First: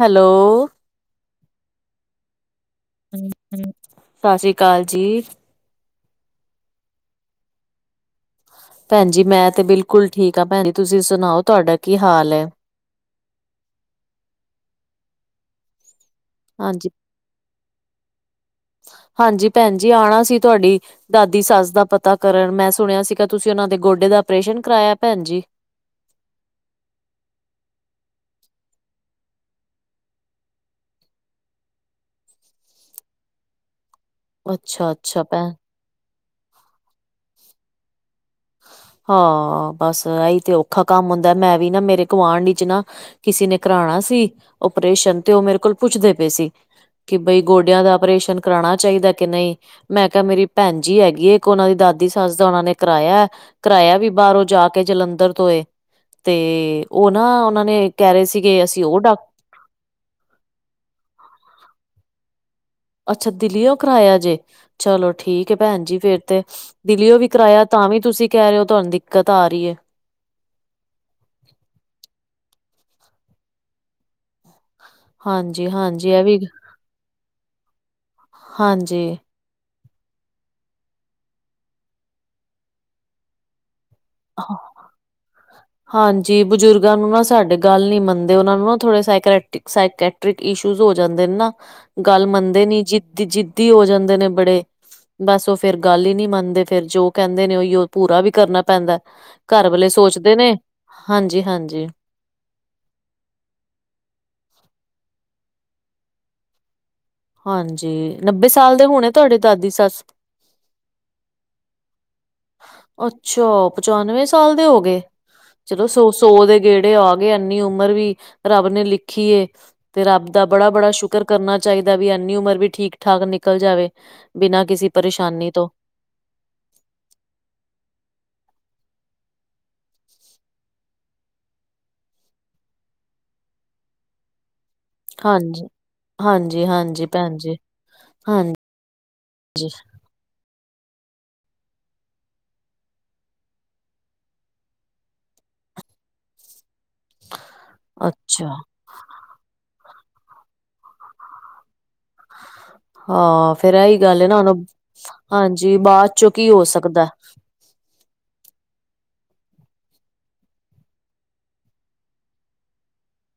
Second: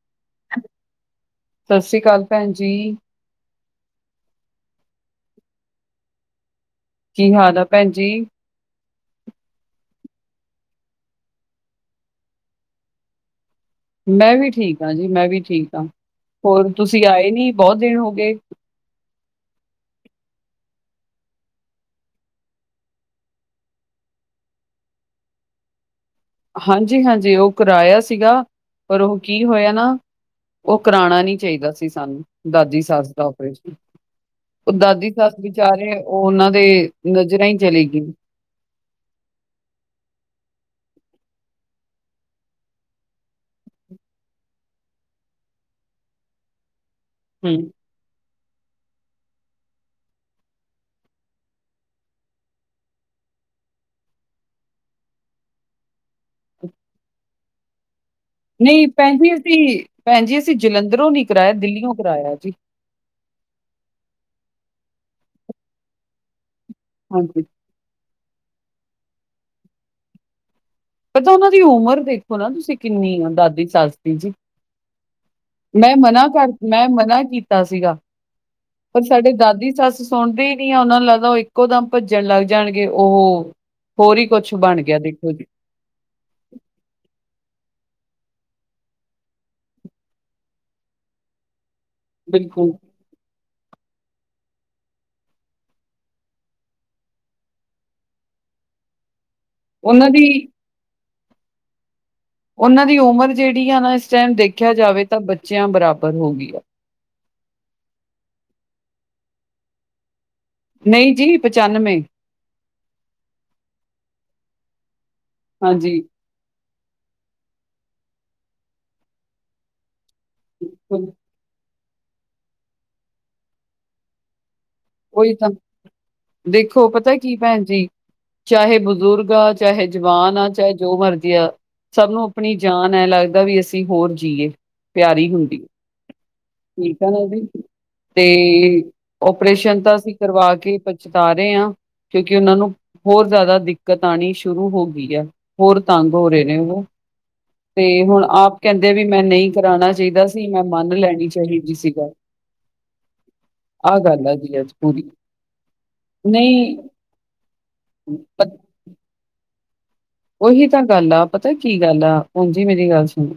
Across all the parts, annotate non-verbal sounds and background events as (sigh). Hello ਸਤਿ ਸ੍ਰੀ ਅਕਾਲ, ਭੈਣ ਜੀ। ਸਤਿ ਸ੍ਰੀ ਅਕਾਲ ਜੀ। ਕੀ, ਹਾਲ ਆ ਭੈਣਜੀ? ਭੈਣ ਜੀ, ਮੈਂ ਤੇ ਬਿਲਕੁਲ ਠੀਕ ਹਾਂ। ਭੈਣ ਜੀ ਤੁਸੀਂ ਸੁਣਾਓ, ਤੁਹਾਡਾ ਕੀ ਹਾਲ ਹੈ? (inaudible) ਮੈਂ ਵੀ ਠੀਕ ਹਾਂ ਜੀ, ਮੈਂ ਵੀ ਠੀਕ ਹਾਂ, ਹੋਰ ਹਾਂਜੀ ਤੁਸੀਂ ਆਏ ਨੀ ਬਹੁਤ ਦੇਨ ਹੋ ਗਏ? ਹਾਂਜੀ ਭੈਣ ਜੀ, ਆਉਣਾ ਸੀ ਤੁਹਾਡੀ ਦਾਦੀ ਸੱਸ ਦਾ ਪਤਾ ਕਰਨ, ਮੈਂ ਸੁਣਿਆ ਸੀਗਾ ਤੁਸੀਂ ਉਹਨਾਂ ਦੇ ਗੋਡੇ ਦਾ ਆਪਰੇਸ਼ਨ ਕਰਾਇਆ ਭੈਣ ਜੀ? ਹਾਂਜੀ- ਹਾਂਜੀ। ਉਹ ਕਰਾਇਆ ਸੀਗਾ ਪਰ ਉਹ ਕੀ ਹੋਇਆ ਨਾ ਉਹ ਕਰਾਣਾ ਨੀ ਚਾਹੀਦਾ ਸੀ ਸਾਨੂੰ। ਦਾਦੀ ਸੱਸ ਦਾ ਓਪਰੇਸ਼ਨ। ਉਹ, ਅੱਛਾ ਦਾਦੀ ਅੱਛਾ ਸੱਸ ਭੈਣ ਵਿਚਾਰੇ, ਉਹ ਉਹਨਾਂ ਦੀ ਨਜ਼ਰਾਂ ਈ ਚਲੀ ਗਈ। ਹਾਂ, ਬਸ ਇਹੀ ਤੇ ਔਖਾ ਕੰਮ ਹੁੰਦੈ, ਮੈਂ ਵੀ ਨਾ ਮੇਰੇ ਗੁਆਂਢ ਚ ਨਾ ਕਿਸੇ ਨੇ ਕਰਾਣਾ ਸੀ, ਓਪਰੇਸ਼ਨ ਤੇ, ਉਹ ਮੇਰੇ ਕੋਲ ਪੁੱਛਦੇ ਪਏ ਸੀ। ਕਿ, ਬਈ ਹੂੰ। ਗੋਡਿਆਂ ਦਾ, ਆਪਰੇਸ਼ਨ। ਕਰਾਣਾ ਚਾਹੀਦਾ ਕਿ ਨਹੀਂ, ਮੈਂ ਕਿਹਾ, ਮੇਰੀ ਭੈਣ ਜੀ ਹੈਗੀ ਏ ਇੱਕ, ਉਹਨਾਂ ਦੀ ਦਾਦੀ ਸੱਸ ਦਾ ਉਹਨਾਂ ਨੇ ਕਰਾਇਆ। ਕਰਾਇਆ ਵੀ ਬਾਹਰੋਂ, ਜਾ ਕੇ ਜਲੰਧਰ ਤੋਂ ਏ। ਤੇ ਉਹ ਨਾ, ਉਹਨਾਂ ਨੇ ਕਹਿ ਰਹੇ ਸੀ। ਨਹੀਂ ਭੈਣ ਜੀ, ਅਸੀਂ ਭੈਣ ਜੀ, ਅਸੀਂ ਜਲੰਧਰੋਂ ਨੀ ਕਰਾਇਆ, ਦਿੱਲੀਓ ਕਰਾਇਆ ਜੀ। ਅੱਛਾ, ਦਿੱਲੀਓ ਕਰਾਇਆ ਜੇ, ਚਲੋ ਠੀਕ ਐ ਭੈਣ ਜੀ, ਫੇਰ ਤੇ ਦਿੱਲੀਓ ਵੀ ਹਾਂਜੀ। ਕਰਾਇਆ ਤਾਂ, ਵੀ ਤੁਸੀ ਕਹਿ ਰਹੇ ਹੋ, ਤੁਹਾਨੂੰ ਦਿੱਕਤ ਆ ਰੀ ਏ। ਪਤਾ ਉਹਨਾਂ ਦੀ ਉਮਰ ਦੇਖੋ ਨਾ, ਤੁਸੀਂ ਕਿੰਨੀ ਆ ਦਾਦੀ ਸੱਸ ਦੀ ਜੀ। ਹਾਂਜੀ ਮੈਂ ਹਾਂਜੀ ਇਹ ਮਨਾ ਵੀ ਕਰ, ਮੈਂ ਮਨਾ ਕੀਤਾ ਸੀਗਾ। ਪਰ ਸਾਡੇ, ਹਾਂਜੀ ਦਾਦੀ ਸੱਸ ਸੁਣਦੇ ਹੀ ਨੀ, ਆ, ਉਹਨਾਂ ਨੂੰ ਲੱਗਦਾ ਉਹ ਇੱਕੋ ਦਮ ਭੱਜਣ ਲੱਗ ਜਾਣਗੇ ਉਹ। ਹੋਰ ਹੀ ਕੁੱਛ ਬਣ ਗਿਆ, ਦੇਖੋ ਜੀ। ਹਾਂਜੀ ਬਜ਼ੁਰਗਾਂ ਨੂੰ, ਨਾ ਸਾਡੇ ਗੱਲ ਨਹੀ ਮੰਨਦੇ, ਉਹਨਾਂ ਨੂੰ ਨਾ ਥੋੜੇ ਸਾਇਕੈਟ -ਸਾਇਕੈਟ ਰਿਕ, ਇਸ਼ੂਸ ਹੋ ਜਾਂਦੇ ਨੇ ਨਾ, ਗੱਲ ਮੰਨਦੇ ਬਿਲਕੁਲ ਨੀ ਜ਼ਿੱਦ, ਜਿੱਦੀ ਹੋ ਜਾਂਦੇ ਨੇ ਬੜੇ। ਬਸ ਉਹ ਫੇਰ ਗੱਲ ਈ ਨੀ ਮੰਨਦੇ, ਫੇਰ ਜੋ ਕਹਿੰਦੇ ਨੇ, ਉਹੀਓ ਪੂਰਾ ਵੀ ਕਰਨਾ ਪੈਂਦਾ। ਘਰ ਵਾਲੇ ਉਹਨਾਂ ਦੀ ਸੋਚਦੇ ਨੇ, ਹਾਂਜੀ- ਹਾਂਜੀ। ਉਹਨਾਂ ਦੀ ਉਮਰ ਜਿਹੜੀ ਆ ਨਾ, ਇਸ ਟੈਮ ਦੇਖਿਆ ਜਾਵੇ ਤਾਂ, ਬੱਚਿਆਂ ਬਰਾਬਰ ਹੋ ਗਈ ਆ। ਹਾਂਜੀ, ਨੱਬੇ ਸਾਲ ਦੇ ਹੋਣੇ ਤੁਹਾਡੇ ਦਾਦੀ ਸੱਸ? ਨਹੀਂ ਜੀ, ਪਚਾਨਵੇਂ। ਅੱਛਾ! ਪਚਾਨਵੇਂ ਸਾਲ ਦੇ ਹੋ ਗਏ ਚਲੋ, ਹਾਂਜੀ ਸੋ ਸੌ ਸੋ ਦੇ ਗੇੜੇ ਆ ਗਏ ਏਨੀ ਉਮਰ ਵੀ ਰੱਬ ਨੇ ਲਿਖੀ ਏ, ਤੇ ਰੱਬ ਦਾ ਬੜਾ- ਬੜਾ ਬਿਲਕੁਲ ਸ਼ੁਕਰ ਕਰਨਾ ਚਾਹੀਦਾ ਵੀ, ਏਨੀ ਉਮਰ ਵੀ ਠੀਕ- ਠਾਕ ਨਿਕਲ ਜਾਵੇ। ਬਿਨਾਂ ਕਿਸੀ ਉਹੀ ਤਾਂ, ਦੇਖੋ ਪਤਾ ਕੀ ਭੈਣ ਜੀ ਚਾਹੇ ਬਜ਼ੁਰਗ ਆ, ਚਾਹੇ ਜਵਾਨ ਆ, ਚਾਹੇ ਜੋ ਮਰਜ਼ੀ ਆ। ਸਭ ਨੂੰ ਆਪਣੀ ਜਾਨ ਐ, ਲੱਗਦਾ ਵੀ ਅਸੀ ਹੋਰ ਜੀਏ। ਪਿਆਰੀ ਹੁੰਦੀ ਹੈ, ਹਾਂਜੀ ਹਾਂਜੀ ਠੀਕ ਹਾਂਜੀ ਹੈ ਨਾ ਭੈਣ ਜੀ। ਤੇ ਹਾਂਜੀ। ਅਪ੍ਰੇਸ਼ਨ ਤਾਂ, ਅਸੀਂ ਕਰਵਾ ਕੇ ਈ ਪਛਤਾ ਰਹੇ ਆ। ਕਿਉਂਕਿ ਉਹਨਾਂ ਨੂੰ, ਹੋਰ ਜਾਦਾ ਦਿੱਕਤ ਆਣੀ ਸ਼ੁਰੂ ਹੋ ਗੀ ਐ। ਹੋਰ ਤੰਗ ਹੋ ਰਹੇ ਨੇ ਉਹ, ਤੇ ਹੁਣ ਅੱਛਾ ਆਪ ਕਹਿੰਦੇ ਕਿ ਵੀ ਮੈਂ ਨਹੀਂ ਕਰਾਣਾ ਚਾਹੀਦਾ ਸੀ, ਮੈਂ ਮੰਨ ਲੈਣੀ ਚਾਹੀਦੀ ਸੀ ਗੱਲ। ਹਾਂ, ਫੇਰ ਏਹੀ ਆਹ ਗੱਲ ਏ ਆ ਨਾ। ਜੀ ਅੱਜ ਪੂਰੀ ਹਾਂਜੀ। ਬਾਅਦ ਚੋਂ ਕੀ ਹੋ ਨਹੀਂ ਸਕਦਾ। (unintelligible) ਉਹੀ ਤਾਂ ਗੱਲ ਆ। ਪਤਾ ਕੀ ਗੱਲ ਆ। ਹਾਂ ਜੀ ਮੇਰੀ ਗੱਲ ਸੁਣੋ।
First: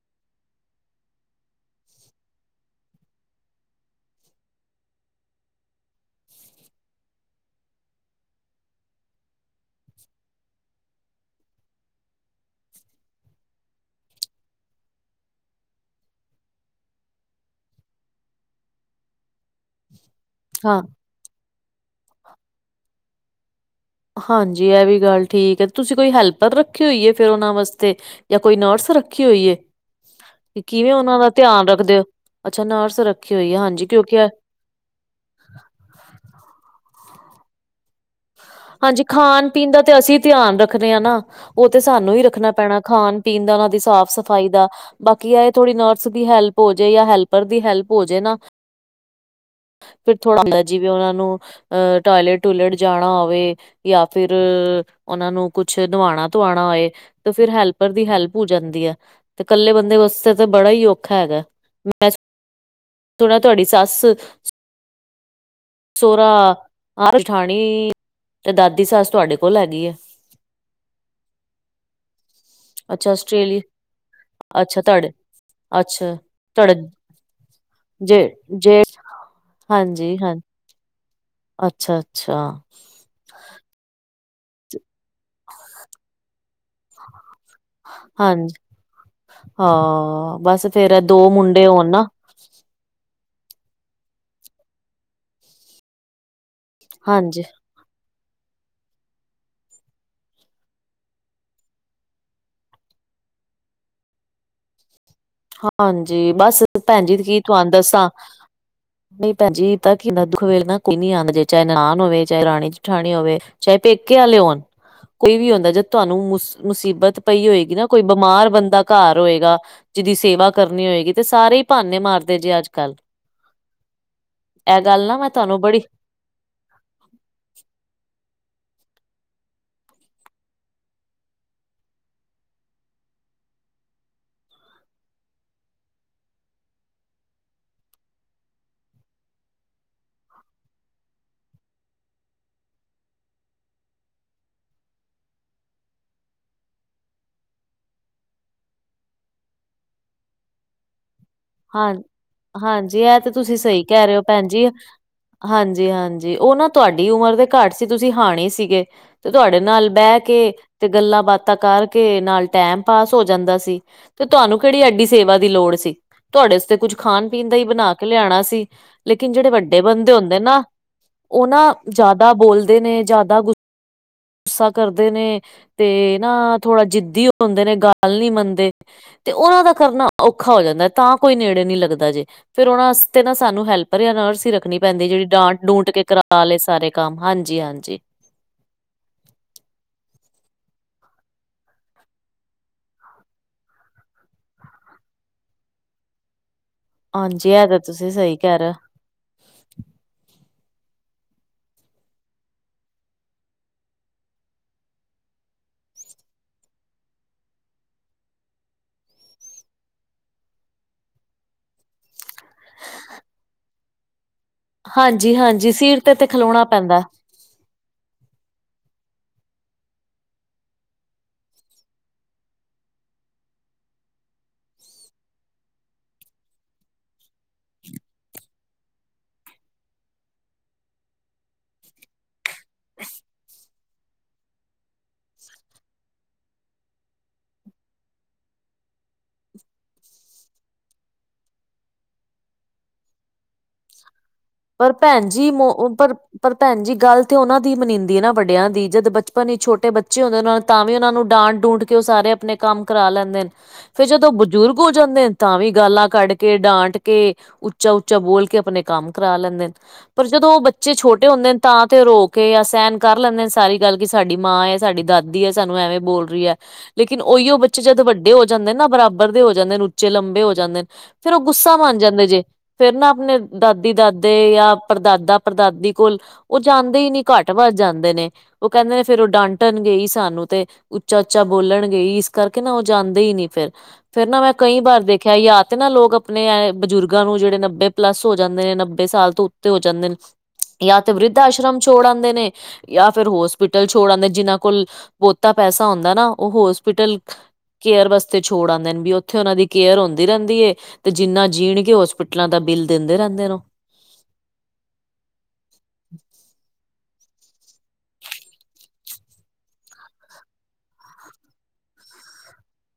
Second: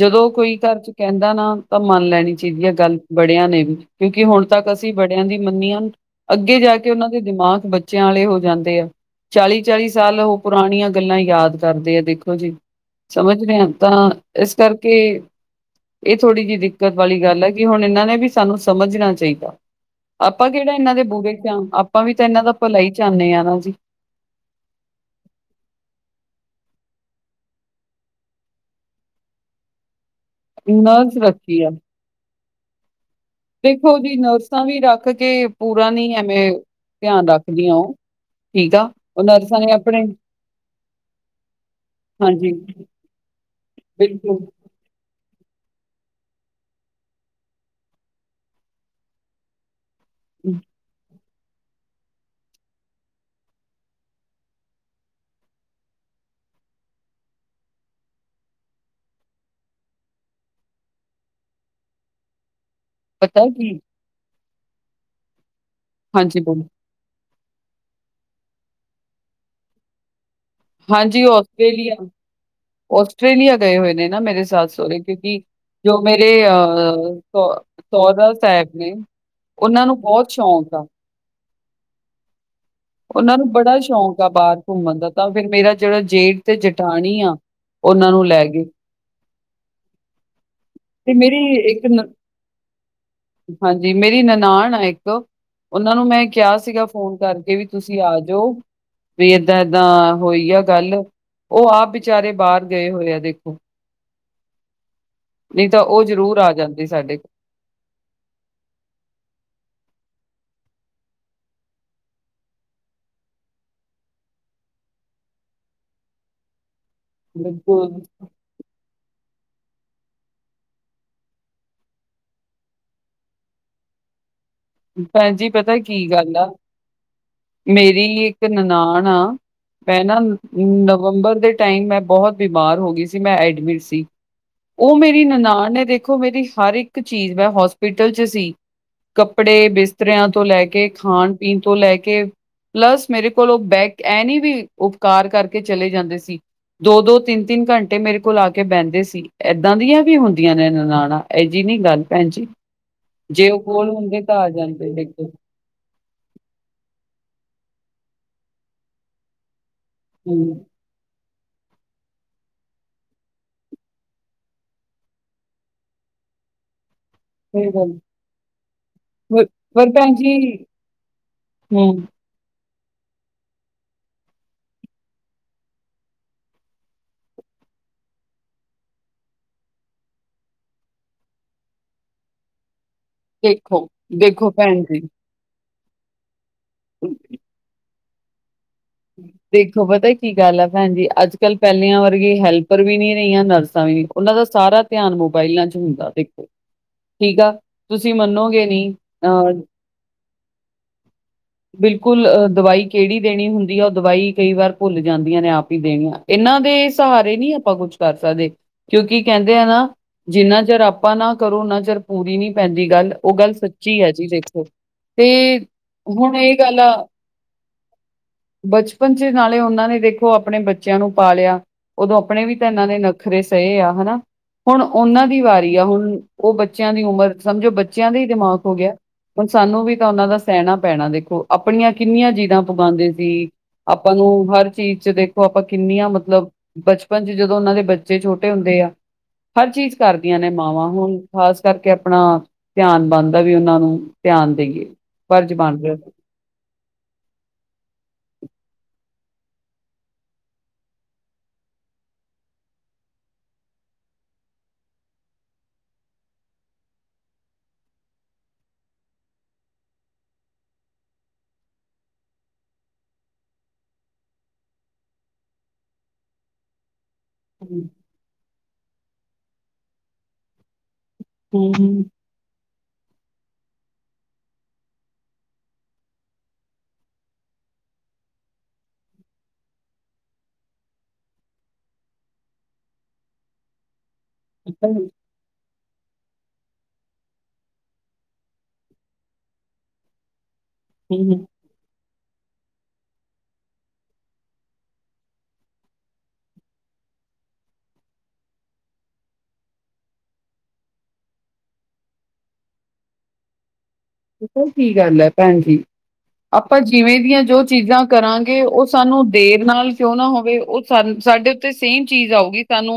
ਜਦੋਂ ਕੋਈ ਘਰ ਚ ਕਹਿੰਦਾ ਨਾ ਤਾਂ ਮੰਨ ਲੈਣੀ ਚਾਹੀਦੀ ਐ ਗੱਲ ਬੜਿਆਂ ਨੇ ਵੀ। ਕਿਉਂਕਿ ਹੁਣ ਤੱਕ ਅਸੀ ਬੜਿਆਂ ਦੀ ਮੰਨੀਆਂ। ਅੱਗੇ ਜਾ ਕੇ ਉਹਨਾਂ ਦੇ ਦਿਮਾਗ ਬੱਚਿਆਂ ਆਲੇ ਹੋ ਜਾਂਦੇ ਆ। ਚਾਲੀ- ਚਾਲੀ ਸਾਲ ਉਹ। ਪੁਰਾਣੀਆਂ ਗੱਲਾਂ, ਯਾਦ ਕਰਦੇ ਆ ਦੇਖੋ ਜੀ। ਸਮਝਦੇ ਹੈ ਤਾਂ ਇਸ ਕਰਕੇ ਇਹ ਥੋੜ੍ਹੀ ਜੀ ਦਿੱਕਤ ਵਾਲੀ ਗੱਲ ਹੈ, ਕਿ ਹੁਣ ਇਹਨਾਂ ਨੇ ਵੀ ਸਾਨੂੰ ਸਮਝਣਾ ਚਾਹੀਦਾ। ਆਪਾਂ ਕਿਹੜਾ ਹਾਂ। ਇਹਨਾਂ ਦੇ ਬੁਰੇ ਚ ਹਾਂ, ਆਪਾਂ ਵੀ ਤਾਂ ਇਹਨਾਂ ਦਾ ਭਲਾ ਹੀ ਚਾਹਨੇ ਆ ਨਾ ਜੀ। ਹਾਂਜੀ, ਇਹ ਵੀ ਗੱਲ ਠੀਕ ਹੈ। ਤੁਸੀਂ ਕੋਈ ਹੈਲਪਰ ਰੱਖੀ ਹੋਈ ਐ, ਫੇਰ ਉਹਨਾਂ ਵਾਸਤੇ? ਜਾਂ, ਕੋਈ ਨਰਸ ਰੱਖੀ ਹੋਈ ਏ? (unintelligible) ਫਿਰ, ਕਿਵੇਂ ਉਹਨਾਂ ਦਾ ਰੱਖੀ ਧਿਆਨ ਆ ਰੱਖਦੇ ਹੋ? ਅੱਛਾ ਨਰਸ ਰੱਖ ਦੇਖੋ ਜੀ ਨਰਸਾਂ ਵੀ ਰੱਖ ਕੇ, ਪੂਰਾ ਨੀ, ਐਵੇਂ ਧਿਆਨ ਰੱਖਦੀਆਂ, ਉਹ। ਠੀਕ ਆ ਹਾਂਜੀ, ਉਹ ਖਾਣ ਨਰਸਾਂ ਨੇ -ਪੀਣ ਦਾ ਤੇ, ਆਪਣੇ ਅਸੀਂ ਧਿਆਨ ਰੱਖਦੇ ਹਾਂ ਨਾ। ਉਹ ਤੇ ਸਾਨੂੰ ਹੀ ਹਾਂਜੀ ਰੱਖਣਾ ਪੈਣਾ। ਖਾਣ ਪੀਣ ਦਾ ਤੇ ਸਾਫ਼ ਬਿਲਕੁਲ ਸਫ਼ਾਈ ਦਾ। ਬਾਕੀ ਐ ਥੋੜ੍ਹੀ ਨਰਸ ਦੀ ਹੈਲਪ ਹੋ ਜੇ ਜਾਂ ਹੈਲਪਰ ਦੀ ਹੈਲਪ ਹੋ ਜੇ ਨਾ। ਫਿਰ ਥੋੜਾ ਹੁੰਦਾ ਜਿਵੇਂ ਉਹਨਾਂ ਨੂੰ ਅਹ ਟੋਇਲੇਟ ਟਇਲੇਟ ਜਾਣਾ ਹੋਵੇ। ਜਾਂ ਫਿਰ ਉਹਨਾਂ ਨੂੰ ਕੁਝ ਨਵਾਉਣਾ ਧਆਉਣਾ ਹੋਏ। ਤੇ ਫਿਰ ਹੈਲਪਰ ਦੀ ਹੈਲਪ ਹੋ ਜਾਂਦੀ ਹੈ। ਕੱਲੇ ਬੰਦੇ ਵਾਸਤੇ ਤਾਂ ਬੜਾ ਹੀ ਔਖਾ ਹੈਗਾ। ਮੈਂ ਸੁਣਿਆ ਪਤਾ ਤੁਹਾਡੀ ਕੀ ਸੱਸ। ਸਹੁਰਾ ਹਾਂਜੀ ਬੋਲੋ ਆਹ ਜਠਾਣੀ ਤੇ ਦਾਦੀ ਸੱਸ ਤੁਹਾਡੇ ਕੋਲ ਹੈਗੇ ਐ ਆ। ਹਾਂ ਜੀ ਉਹ ਆਸਟ੍ਰੇਲੀਆ। ਆਸਟ੍ਰੇਲੀਆ ਗਏ ਹੋਏ ਨੇ ਨਾ ਮੇਰੇ ਸੱਸ ਅੱਛਾ ਸਹੁਰੇ ਤੁਹਾਡੇ ਕਿਉਂਕਿ। ਜੋ ਅੱਛਾ ਮੇਰੇ ਤੁਹਾਡਾ ਅਹ ਜੇ ਸਹੁਰਾ ਸਾਹਿਬ ਜੇ ਨੇ। ਉਹਨਾਂ ਨੂੰ ਹਾਂਜੀ ਬਹੁਤ ਹਾਂ ਸ਼ੌਕ ਆ। ਅੱਛਾ ਅੱਛਾ। ਉਹਨਾਂ ਨੂੰ ਬੜਾ ਸ਼ੌਕ ਆ ਬਾਰ। ਘੁੰਮਣ ਦਾ ਤਾਂ ਫੇਰ ਮੇਰਾ ਜਿਹੜਾ ਜੇਠ ਤੇ ਜਠਾਣੀ ਆ ਉਹਨਾਂ ਨੂੰ ਲੈ ਹਾਂਜੀ ਗੇ। ਹਾਂ ਬਸ ਫੇਰ ਐ ਤੇ ਦੋ ਮੇਰੀ ਮੁੰਡੇ ਹੋਣ ਨਾ। ਹਾਂ ਜੀ ਮੇਰੀ ਨਨਾਣ ਹੈ ਇੱਕ। ਉਹਨਾਂ ਨੂੰ ਮੈਂ ਕਿਹਾ ਸੀ। ਸੀਗਾ ਫੋਨ ਹਾਂਜੀ ਕਰਕੇ ਵੀ ਤੁਸੀਂ ਆ ਜਾਇਓ। ਵੀ ਏਦਾਂ ਏਦਾਂ ਹੋਈ ਆ ਗੱਲ। ਉਹ ਆਪ ਵਿਚਾਰੇ ਬਾਹਰ ਗਏ ਹੋਏ ਆ ਦੇਖੋ। ਨਹੀਂ ਤਾਂ ਹਾਂ ਉਹ ਜੀ ਜ਼ਰੂਰ ਆ ਬਸ ਜਾਂਦੇ ਭੈਣ ਸਾਡੇ ਜੀ ਕੋਲ ਕੀ ਤੁਹਾਨੂੰ ਦੱਸਾਂ। (inaudible) ਨਹੀਂ ਭੈਣ ਜੀ ਤਾਂ ਕਿਦਾ ਦੁੱਖ ਵੇਲੇ ਨਾ ਕੋਈ ਨੀ ਆਂ ਜੇ ਚਾਹੇ ਨਨਾਣ ਹੋਵੇ ਚਾਹੇ ਦਰਾਣੀ ਜਠਾਣੀ ਹੋਵੇ। ਚਾਹੇ ਪੇਕੇ ਵਾਲੇ ਹੋਣ ਕੋਈ ਵੀ ਹੁੰਦਾ। ਜਦ ਤੁਹਾਨੂੰ ਮੁਸੀਬਤ। ਪਈ ਹੋਏਗੀ ਨਾ। ਬਿਲਕੁਲ ਕੋਈ ਬਿਮਾਰ ਬੰਦਾ ਘਰ ਹੋਏਗਾ। ਜਿਹਦੀ ਸੇਵਾ ਕਰਨੀ ਹੋਏਗੀ ਤੇ ਸਾਰੇ ਹੀ ਬਹਾਨੇ ਮਾਰਦੇ ਜੇ ਅੱਜ ਕੱਲ੍ਹ। ਨਾ ਮੈਂ ਭੈਣ ਜੀ ਤੁਹਾਨੂੰ ਪਤਾ ਬੜੀ ਕੀ ਗੱਲ ਆ। ਮੇਰੀ ਇੱਕ ਨਨਾਣ ਆ। ਮੈਂ ਨਾ ਨਵੰਬਰ ਦੇ ਟਾਈਮ ਮੈਂ ਬਹੁਤ ਬਿਮਾਰ ਹੋ ਗਈ ਸੀ। ਮੈਂ ਐਡਮਿਟ ਸੀ। ਉਹ ਮੇਰੀ ਨਨਾਨ ਨੇ ਦੇਖੋ। ਮੇਰੀ ਹਰ ਇੱਕ ਚੀਜ਼ ਮੈਂ ਹੋਸਪਿਟਲ 'ਚ ਸੀ। ਕੱਪੜੇ ਬਿਸਤਰਿਆਂ ਤੋਂ ਲੈ ਕੇ, ਖਾਣ ਪੀਣ ਤੋਂ ਲੈ ਕੇ। ਪਲੱਸ ਮੇਰੇ ਕੋਲ ਉਹ ਬੈਗ। ਐ ਨੀ ਵੀ ਉਪਕਾਰ ਕਰਕੇ ਚਲੇ ਜਾਂਦੇ ਸੀ। ਦੋ-ਦੋ ਤਿੰਨ-ਤਿੰਨ ਘੰਟੇ ਮੇਰੇ ਕੋਲ ਆ ਕੇ ਬਹਿੰਦੇ ਸੀ। ਇੱਦਾਂ ਦੀਆਂ ਵੀ ਹੁੰਦੀਆਂ ਨੇ ਨਨਾਣਾਂ। ਇਹ ਨੀ ਹਾਂ ਜੀ ਗੱਲ ਭੈਣ ਹਾਂ ਜੀ ਇਹ ਤੇ ਜੇ ਤੁਸੀਂ ਉਹ ਸਹੀ ਕੋਲ ਕਹਿ ਰਹੇ ਹੁੰਦੇ ਹੋ। ਤਾਂ ਭੈਣ ਆ ਜੀ ਜਾਂਦੇ ਦੇਖੋ ਹਾਂ ਜੀ ਹਾਂ ਜੀ ਉਹ ਨਾ ਤੁਹਾਡੀ ਉਮਰ ਦੇ ਘੱਟ ਸੀ। ਤੁਸੀਂ ਹਾਣੀ ਸੀਗੇ। ਤੇ ਤੁਹਾਡੇ ਨਾਲ ਬਹਿ ਕੇ ਹੂੰ ਤੇ ਗੱਲਾਂ ਬਾਤਾਂ ਕਰਕੇ ਨਾਲ ਟਾਈਮ ਪਾਸ ਹੋ ਜਾਂਦਾ ਸੀ। ਤੇ ਤੁਹਾਨੂੰ ਕਿਹੜੀ ਐਡੀ ਸੇਵਾ ਦੀ ਲੋੜ ਸੀ। ਤੁਹਾਡੇ ਵਾਸਤੇ ਕੁੱਝ ਖਾਣ। ਪੀਣ ਦਾ ਹੀ ਸਹੀ ਬਣਾ ਗੱਲ ਕੇ ਲਿਆਉਣਾ ਸੀ। ਲੇਕਿਨ ਪਰ ਜਿਹੜੇ ਵੱਡੇ ਪਰ ਬੰਦੇ ਭੈਣ ਜੀ ਹੁੰਦੇ ਨਾ, ਉਹ ਨਾ ਹੂੰ ਜ਼ਿਆਦਾ। ਬੋਲਦੇ ਨੇ ਜ਼ਿਆਦਾ ਕੁਝ। ਗੁੱਸਾ ਕਰਦੇ ਨੇ ਤੇ ਨਾ ਥੋੜਾ ਜਿੱਦੀ ਹੁੰਦੇ ਨੇ ਗੱਲ ਨੀ ਮੰਨਦੇ। ਤੇ ਉਹਨਾਂ ਦਾ ਕਰਨਾ ਔਖਾ ਹੋ ਜਾਂਦਾ ਤਾਂ ਕੋਈ ਨੇੜੇ ਨਹੀਂ ਲੱਗਦਾ ਜੇ। ਫੇਰ ਉਹਨਾ ਵਾਸਤੇ ਨਾ ਸਾਨੂੰ ਦੇਖੋ, ਹੈਲਪਰ ਜਾਂ ਨਰਸ ਦੇਖੋ ਹੀ ਰੱਖਣੀ ਭੈਣ ਜੀ ਪੈਂਦੀ ਹੈ। ਜਿਹੜੀ ਡਾਂਟ ਡੂੰਟ ਕੇ ਕਰਾ। ਕਰਾਲੇ ਸਾਰੇ ਕੰਮ ਹਾਂਜੀ ਹਾਂਜੀ। ਦੇਖੋ ਪਤਾ ਕੀ ਗੱਲ ਆ ਭੈਣ ਜੀ ਅੱਜ ਕੱਲ ਪਹਿਲਿਆਂ ਵਰਗੇ ਹੈਲਪਰ ਵੀ ਨੀ ਰਹੀਆਂ ਨਰਸਾਂ ਵੀ ਨਹੀਂ। ਉਹਨਾਂ ਦਾ ਸਾਰਾ ਧਿਆਨ ਮੋਬਾਇਲਾਂ 'ਚ ਹੁੰਦਾ, ਦੇਖੋ। ਠੀਕ ਹਾਂਜੀ ਆ ਇਹ ਤਾਂ ਤੁਸੀਂ ਸਹੀ ਕਹਿ ਮੰਨੋਗੇ ਰਹੇ ਨਹੀਂ। ਅਹ। ਬਿਲਕੁਲ ਅਹ ਦਵਾਈ ਕਿਹੜੀ ਦੇਣੀ ਹੁੰਦੀ ਹੈ। ਉਹ ਦਵਾਈ ਕਈ ਵਾਰ ਭੁੱਲ ਜਾਂਦੀਆਂ ਨੇ ਆਪ ਹੀ ਦੇਣੀਆਂ। ਇਹਨਾਂ ਦੇ ਸਹਾਰੇ ਨੀ ਆਪਾਂ ਕੁਝ ਕਰ ਸਕਦੇ। ਕਿਉਂਕਿ ਕਹਿੰਦੇ ਆ ਨਾ। ਜਿੰਨਾ ਚਿਰ ਆਪਾਂ ਨਾ ਕਰੋ, ਉਨਾ ਚਿਰ ਪੂਰੀ ਨੀ ਪੈਂਦੀ ਗੱਲ। ਉਹ ਗੱਲ ਸੱਚੀ ਹੈ ਜੀ ਦੇਖੋ। ਹੋ ਤੇ ਹਾਂਜੀ ਹਾਂਜੀ ਸੀਟ ਤੇ ਤੇ ਹੁਣ ਇਹ ਖਲੋਣਾ ਗੱਲ ਆ। ਪੈਂਦਾ ਬਚਪਨ ਚ ਨਾਲੇ ਉਹਨਾਂ ਨੇ ਦੇਖੋ ਆਪਣੇ ਬੱਚਿਆਂ ਨੂੰ ਪਾਲਿਆ। ਉਦੋਂ ਆਪਣੇ ਵੀ ਤਾਂ ਇਹਨਾਂ ਦੇ ਨਖਰੇ ਸਹੇ ਆ। ਹਨਾ। ਹੁਣ ਉਹਨਾਂ ਦੀ ਵਾਰੀ ਆ। ਹੁਣ ਉਹ ਬੱਚਿਆਂ ਦੀ ਉਮਰ ਸਮਝੋ। ਬੱਚਿਆਂ ਦਾ ਹੀ ਦਿਮਾਗ ਹੋ ਗਿਆ। ਹੁਣ ਸਾਨੂੰ ਵੀ ਤਾਂ ਉਹਨਾਂ ਦਾ ਸਹਿਣਾ ਪੈਣਾ ਦੇਖੋ। ਆਪਣੀਆਂ ਕਿੰਨੀਆਂ ਜਿੱਦਾ ਪਾਗੁੰਦੇ ਸੀ। ਆਪਾਂ ਨੂੰ ਹਰ ਚੀਜ਼ ਚ ਦੇਖੋ। ਆਪਾਂ ਕਿੰਨੀਆਂ ਮਤਲਬ। ਬਚਪਨ ' ਜਦੋਂ ਉਹਨਾਂ ਦੇ ਬੱਚੇ ਛੋਟੇ ਹੁੰਦੇ ਆ ਹਰ ਚੀਜ਼ ਕਰਦੀਆਂ ਨੇ ਮਾਵਾਂ ਹੁਣ ਖ਼ਾਸ ਕਰਕੇ ਆਪਣਾ ਧਿਆਨ ਬਣਦਾ ਵੀ ਉਹਨਾਂ ਨੂੰ ਧਿਆਨ ਦੇਈਏ। ਪਰ ਭੈਣ ਜੀ ਫਰਜ਼ ਮ ਬਣਦਾ ਹੂੰ, ਪਰ ਪਰ ਭੈਣ ਜੀ ਗੱਲ ਤੇ ਉਹਨਾਂ ਦੀ ਮਨੀਿੰਂਦੀ ਨਾ ਵੱਡਿਆਂ ਦੀ ਜਦ ਬੱਚ ਆਪਣੀ ਛੋਟੇ ਬੱਚੇ ਹੁੰਦੇ ਨੇ ਉਹ ਨੂੰ ਤਾਂ ਵੀ ਉਹਨਾਂ ਨੂੰ ਡਾਂਟ ਡੂੰਡ ਕੇ ਉਹ ਸਾਰੇ ਆਪਣੇ ਕੰਮ ਕਰਾ ਲੈਂਦੇ ਨੇ ਫੇਰ ਜਦੋਂ ਬਜ਼ੁਰਗ ਹੋ ਜਾਂਦੇ ਨੇ ਤਾਂ ਵੀ ਗਾਲਾਂ ਕੱਢ ਕੇ ਡਾਂਟ ਕੇ ਉੱਚਾ ਉੱਚਾ ਬੋਲ ਕੇ ਆਪਣੇ ਕੰਮ ਕਰਾ ਲੈਂਦੇ ਨੇ। ਪਰ ਜਦੋਂ ਉਹ ਬੱਚੇ ਛੋਟੇ ਹੁੰਦੇ ਨੇ ਤਾਂ ਤੇ ਰੋ ਕੇ ਜਾਂ ਸਹਿਣ ਕਰ ਲੈਂਦੇ ਨੇ ਸਾਰੀ ਗੱਲ ਕਿ ਸਾਡੀ ਮਾਂ ਹੈ ਸਾਡੀ ਦਾਦੀ ਵੱਡੀ ਹੈ ਸਾਨੂੰ ਐਵੇਂ ਬੋਲ ਰਹੀ ਹੈ ਲੇਕਿਨ ਉਹੀਓ ਬੱਚੇ ਹੂੰ, ਜਦ ਵੱਡੇ ਹੋ ਜਾਂਦੇ ਨੇ ਨਾ ਬਰਾਬਰ ਦੇ ਹੋ ਜਾਂਦੇ ਨੇ ਉੱਚੇ ਲੰਬੇ ਹੋ ਜਾਂਦੇ ਨੇ। ਫੇਰ ਉਹ ਹੂੰ ਗੁੱਸਾ ਮੰਨ ਜਾਂਦੇ ਜੇ ਫੇਰ ਨਾ ਆਪਣੇ। ਦਾਦੀ ਦਾਦੇ ਜਾਂ ਪੜਦਾਦਾ ਪੜਦਾਦੀ ਕੋਲ ਉਹ ਜਾਂਦੇ ਹੀ ਨਹੀਂ ਘੱਟ ਵੱਧ ਹੀ ਜਾਂਦੇ ਨੇ। ਉਹ ਕਹਿੰਦੇ ਨੇ ਫੇਰ ਉਹ ਡਾਂਟਣ ਗਏ ਹੀ ਸਾਨੂੰ ਤੇ। ਉੱਚਾ ਉੱਚਾ ਬੋਲਣਗੇ ਇਸ ਕਰਕੇ ਨਾ ਉਹ ਜਾਂਦੇ ਹੀ ਨਹੀਂ ਫਿਰ। ਫੇਰ ਨਾ ਮੈਂ ਕਈ ਵਾਰ ਹੂੰ, ਦੇਖਿਆ ਜਾ ਤੇ ਨਾ ਲੋਕ ਆਪਣੇ ਬਜ਼ੁਰਗਾਂ ਨੂੰ ਜਿਹੜੇ ਨੱਬੇ ਪਲੱਸ ਹੋ ਜਾਂਦੇ। ਨੇ ਨੱਬੇ ਸਾਲ ਤੋਂ ਉੱਤੇ ਹੋ ਜਾਂਦੇ ਨੇ ਜਾਂ ਤੇ ਹੂੰ। ਵਿਰਿੱੱਧ ਆਸ਼ਰਮ ਛੋੜ ਆਉਂਦੇ ਨੇ। ਜਾਂ ਫਿਰ ਹੋਸਪਿਟਲ ਛੋੜਾਂਦੇ ਜਿਨਾਂ ਕੋਲ ਬਹੁਤਾ ਪੈਸਾ ਹੁੰਦਾ ਨਾ ਉਹ ਹੋਸਪਿਟਲ ਕੇਅਰ ਵਾਸਤੇ ਛੋੜ ਆਉਂਦੇ ਨੇ ਵੀ ਉੱਥੇ ਉਹਨਾਂ ਦੀ ਕੇਅਰ ਹੁੰਦੀ ਰਹਿੰਦੀ ਤੇ ਜਿੰਨਾ ਜੀਣ ਕੇ ਹੋਸਪਿਟਲਾਂ ਦਾ ਬਿੱਲ ਦਿੰਦੇ ਰਹਿੰਦੇ ਨੇ ਪਤਾ ਕੀ ਗੱਲ ਹੈ ਭੈਣ ਜੀ ਆਪਾਂ ਜਿਵੇਂ ਦੀਆਂ ਜੋ ਚੀਜ਼ਾਂ ਕਰਾਂਗੇ ਉਹ ਸਾਨੂੰ ਦੇਰ ਨਾਲ ਕਿਉਂ ਨਾ ਹੋਵੇ ਉਹ ਸ ਸਾਡੇ ਸੇਮ ਚੀਜ਼ ਆਊਗੀ ਸਾਨੂੰ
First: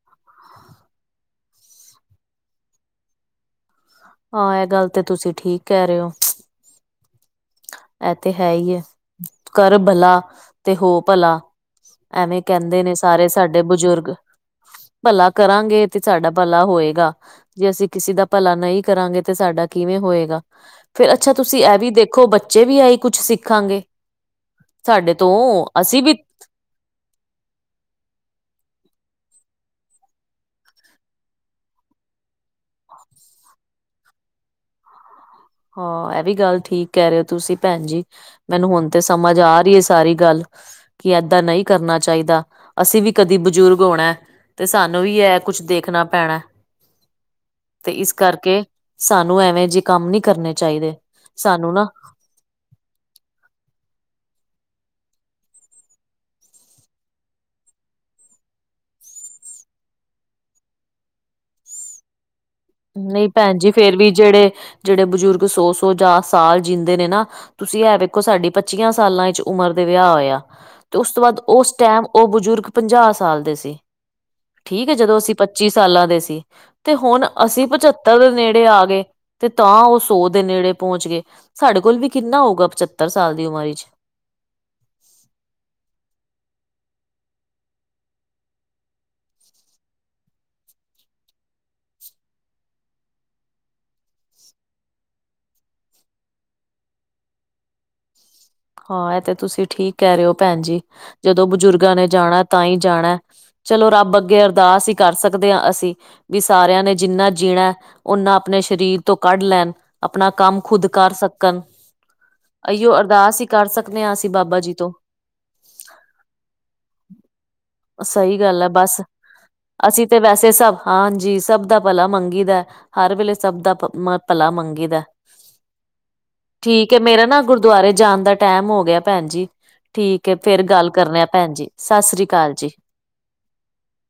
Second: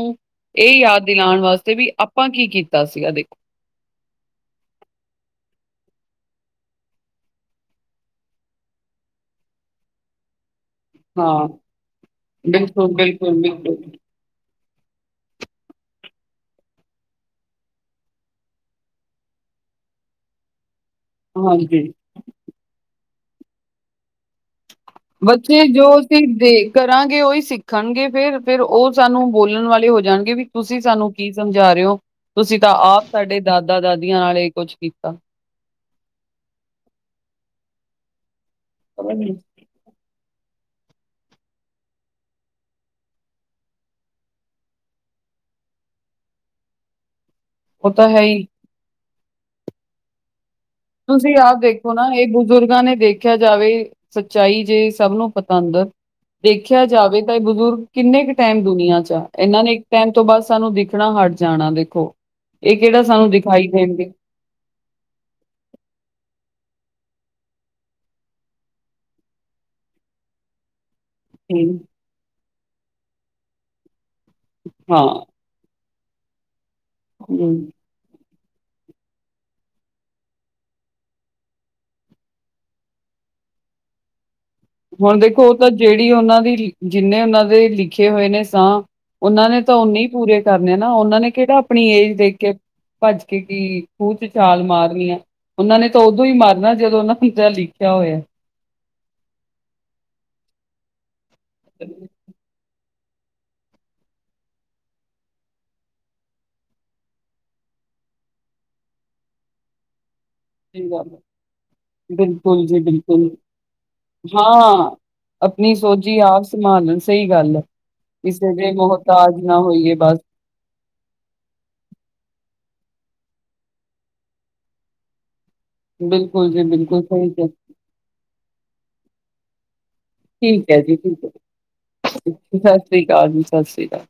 ਇਹ ਯਾਦ ਦਿਲਾਉਣ ਵਾਸਤੇ ਵੀ ਆਪਾਂ ਕੀ ਕੀਤਾ ਸੀਗਾ ਦੇਖੋ ਹਾਂ ਇਹ ਗੱਲ ਤੇ ਤੁਸੀਂ ਠੀਕ ਕਹਿ ਰਹੇ ਹੋ। ਇਹ ਤੇ ਹੈ ਹੀ ਹੈ ਕਰ ਭਲਾ ਤੇ ਹੋ ਭਲਾ ਹਾਂ ਐਵੇਂ ਕਹਿੰਦੇ ਬਿਲਕੁਲ ਨੇ ਸਾਰੇ ਬਿਲਕੁਲ ਸਾਡੇ ਬਿਲਕੁਲ ਬਜ਼ੁਰਗ ਭਲਾ ਕਰਾਂਗੇ ਤੇ ਸਾਡਾ ਭਲਾ ਹੋਏਗਾ ਜੇ ਅਸੀਂ ਕਿਸੇ ਦਾ ਭਲਾ ਨਹੀਂ ਕਰਾਂਗੇ ਤੇ ਸਾਡਾ ਕਿਵੇਂ ਹੋਏਗਾ ਫਿਰ ਅੱਛਾ ਤੁਸੀਂ ਇਹ ਹਾਂਜੀ ਵੀ ਦੇਖੋ ਬੱਚੇ ਵੀ ਆ ਹੀ ਕੁਛ ਸਿੱਖਾਂਗੇ ਸਾਡੇ ਤੋਂ ਬੱਚੇ ਜੋ ਅਸੀਂ ਵੀ ਸੀ ਦੇਖ ਕਰਾਂਗੇ ਉਹੀ ਸਿੱਖਣਗੇ ਫੇਿਰ ਫਿਰ ਉਹ ਸਾਨੂੰ ਬੋਲਣ ਵਾਲੇ ਹੋ ਜਾਣਗੇ ਵੀ ਤੁਸੀਂ ਸਾਨੂੰ ਕੀ ਸਮਝਾ ਰਹੇ ਹੋ ਤੁਸੀਂ ਤਾਂ ਆਪ ਸਾਡੇ ਦਾਦਾ ਦਾਦੀਆਂ ਨਾਲ ਇਹ ਕੁਛ ਕੀਤਾ ਹਾਂ ਇਹ ਵੀ ਗੱਲ ਠੀਕ ਕਹਿ ਰਹੇ ਹੋ ਤੁਸੀਂ ਭੈਣ ਜੀ ਮੈਨੂੰ ਹੁਣ ਤੇ ਸਮਝ ਆ ਰਹੀ ਹੈ ਸਾਰੀ ਗੱਲ ਕੀ ਏਦਾਂ ਨਹੀਂ ਕਰਨਾ ਚਾਹੀਦਾ ਅਸੀਂ ਵੀ ਕਦੀ ਬਜ਼ੁਰਗ ਹੋਣਾ ਤੇ ਸਾਨੂੰ ਵੀ ਇਹ ਕੁਛ ਦੇਖਣਾ ਪੈਣਾ ਉਹ ਤੇ ਤਾਂ ਇਸ ਹੈ ਹੀ ਕਰਕੇ ਸਾਨੂੰ ਐਵੇਂ ਜਿਹੇ ਕੰਮ ਨਹੀਂ ਕਰਨੇ ਚਾਹੀਦੇ ਤੁਸੀਂ ਆਪ ਦੇਖੋ ਨਾ ਇਹ ਬਜ਼ੁਰਗਾਂ ਨੇ ਦੇਖ ਦੇਖਿਆ ਜਾਵੇ ਸੱਚਾਈ ਜੇ ਸਭ ਨੂੰ ਪਤਾ ਅੰਦਰ ਦੇਖਿਆ ਜਾਵੇ ਤਾਂ ਇਹ ਬਜ਼ੁਰਗ ਕਿੰਨੇ ਕੁ ਟਾਈਮ ਦੁਨੀਆਂ ਚ ਆ ਇਹਨਾਂ ਨੇ ਇੱਕ ਟਾਈਮ ਤੋਂ ਬਾਅਦ ਸਾਨੂੰ ਦੇਖ਼ ਹਟ ਜਾਣਾ ਦੇਖੋ ਇਹ ਕਿਹੜਾ ਨਹੀਂ ਸਾਨੂੰ ਭੈਣ ਦਿਖਾਈ ਜੀ ਫੇਰ ਦੇਣਗੇ ਵੀ ਜਿਹੜੇ ਜਿਹੜੇ ਬਜ਼ੁਰਗ ਸੌ ਸੌ ਜਾਂ ਸਾਲ ਜੀਂਦੇ ਨੇ ਨਾ ਤੁਸੀਂ ਐ ਵੇਖੋ ਸਾਡੀ ਪੱਚੀਆਂ ਸਾਲਾਂ ਵਿੱਚ ਉਮਰ ਦੇ ਵਿਆਹ ਹੋਇਆ ਤੇ ਉਸ ਤੋਂ ਬਾਅਦ ਉਸ ਹੂੰ ਟਾਈਮ ਉਹ ਬਜ਼ੁਰਗ ਪੰਜਾਹ ਸਾਲ ਦੇ ਸੀ ਠੀਕ ਹੈ ਹਾਂ ਜਦੋਂ ਅਸੀਂ ਪੱਚੀ ਸਾਲਾਂ ਦੇ ਸੀ ਤੇ ਹੁਣ ਹੂੰ ਅਸੀਂ ਪਚੱ ਪੱਤਾ ਦੇ ਨੇੜੇ ਆ ਗਏ ਤੇ ਤਾਂ ਉਹ ਸੌ ਦੇ ਨੇੜੇ ਪਹੁੰਚ ਗਏ ਸਾਡੇ ਕੋਲ ਵੀ ਕਿੰਨਾ ਹੋਊਗਾ ਪਚੱਤਰ ਸਾਲ ਦੀ ਉਮਰ ਵਿਚ ਹੁਣ ਦੇਖੋ ਉਹ ਤਾਂ ਜਿਹੜੀ ਉਹਨਾਂ ਦੀ ਜਿੰਨੇ ਉਹਨਾਂ ਦੇ ਲਿਖੇ ਹੋਏ ਨੇ ਸਾਹ ਉਹਨਾਂ ਨੇ ਤਾਂ ਨੇ ਹੀ ਪੂਰੇ ਕਰਨੇ ਨਾ ਉਹਨਾਂ ਨੇ ਕਿਹੜਾ ਆਪਣੀ ਏਜ ਦੇਖ ਕੇ ਭੱਜ ਕੇ ਕੀ ਖੂਹ ਚ ਛਾਲ ਮਾਰਨੀ। ਉਹਨਾਂ ਨੇ ਤਾਂ ਉਦੋਂ ਹੀ ਮਾਰਨਾ ਜਦੋਂ ਉਹਨਾਂ ਨੂੰ ਲਿਖਿਆ ਹੋਇਆ ਹਾਂ ਇਹ ਤੇ ਤੁਸੀਂ ਠੀਕ ਕਹਿ ਰਹੇ ਹੋ ਭੈਣ ਜੀ ਜਦੋਂ ਬਜ਼ੁਰਗਾਂ ਨੇ ਸਹੀ ਜਾਣਾ ਤਾਂ ਹੀ ਜਾਣਾ। ਚਲੋ ਰੱਬ ਅੱਗੇ ਅਰਦਾਸ ਹੀ ਕਰ ਸਕਦੇ ਹਾਂ ਅਸੀਂ ਵੀ ਸਾਰਿਆਂ ਨੇ ਜਿੰਨਾ ਜੀਣਾ ਓਨਾ ਆਪਣੇ ਸਰੀਰ ਤੋਂ ਕੱਢ ਲੈਣ ਆਪਣਾ ਕੰਮ ਖੁਦ ਗੱਲ ਕਰ ਸਕਣ ਬਿਲਕੁਲ ਜੀ ਇਹ ਬਿਲਕੁਲ, ਅਰਦਾਸ ਕਰ ਸਕਦੇ ਹਾਂ ਅਸੀਂ ਬਾਬਾ ਜੀ ਹਾਂ ਤੋਂ ਆਪਣੀ ਸੋਜੀ ਆਪ ਸੰਭਾਲਣ ਸਹੀ ਗੱਲ ਹੈ ਸਹੀ ਕਿਸੇ ਦੇ ਮੁਹਤਾਜ ਨਾ ਹੋਈਏ ਬਸ। ਅਤੇ ਸਭ ਹਾਂਜੀ ਸਭ ਦਾ ਭਲਾ ਮੰਗੀ ਦਾ ਹਰ ਵੇਲੇ ਸਭ ਦਾ ਭਲਾ ਮੰਗੀ ਦਾ ਬਿਲਕੁਲ ਜੀ ਠੀਕ ਹੈ ਬਿਲਕੁਲ ਮੇਰਾ ਸਹੀ ਨਾ ਕਿਹਾ, ਗੁਰਦੁਆਰੇ ਜਾਣ ਦਾ ਟਾਈਮ ਹੋ ਗਿਆ ਭੈਣ ਜੀ ਠੀਕ ਫੇਰ ਐ ਗੱਲ ਜੀ ਕਰਨੇ ਠੀਕ ਆ ਐ, ਭੈਣ ਜੀ ਸਤਿ ਸ੍ਰੀ ਅਕਾਲ ਜੀ ਸਤਿ ਸ਼੍ਰੀ ਅਕਾਲ ਜੀ ਸਤਿ ਸ਼੍ਰੀ ਅਕਾਲ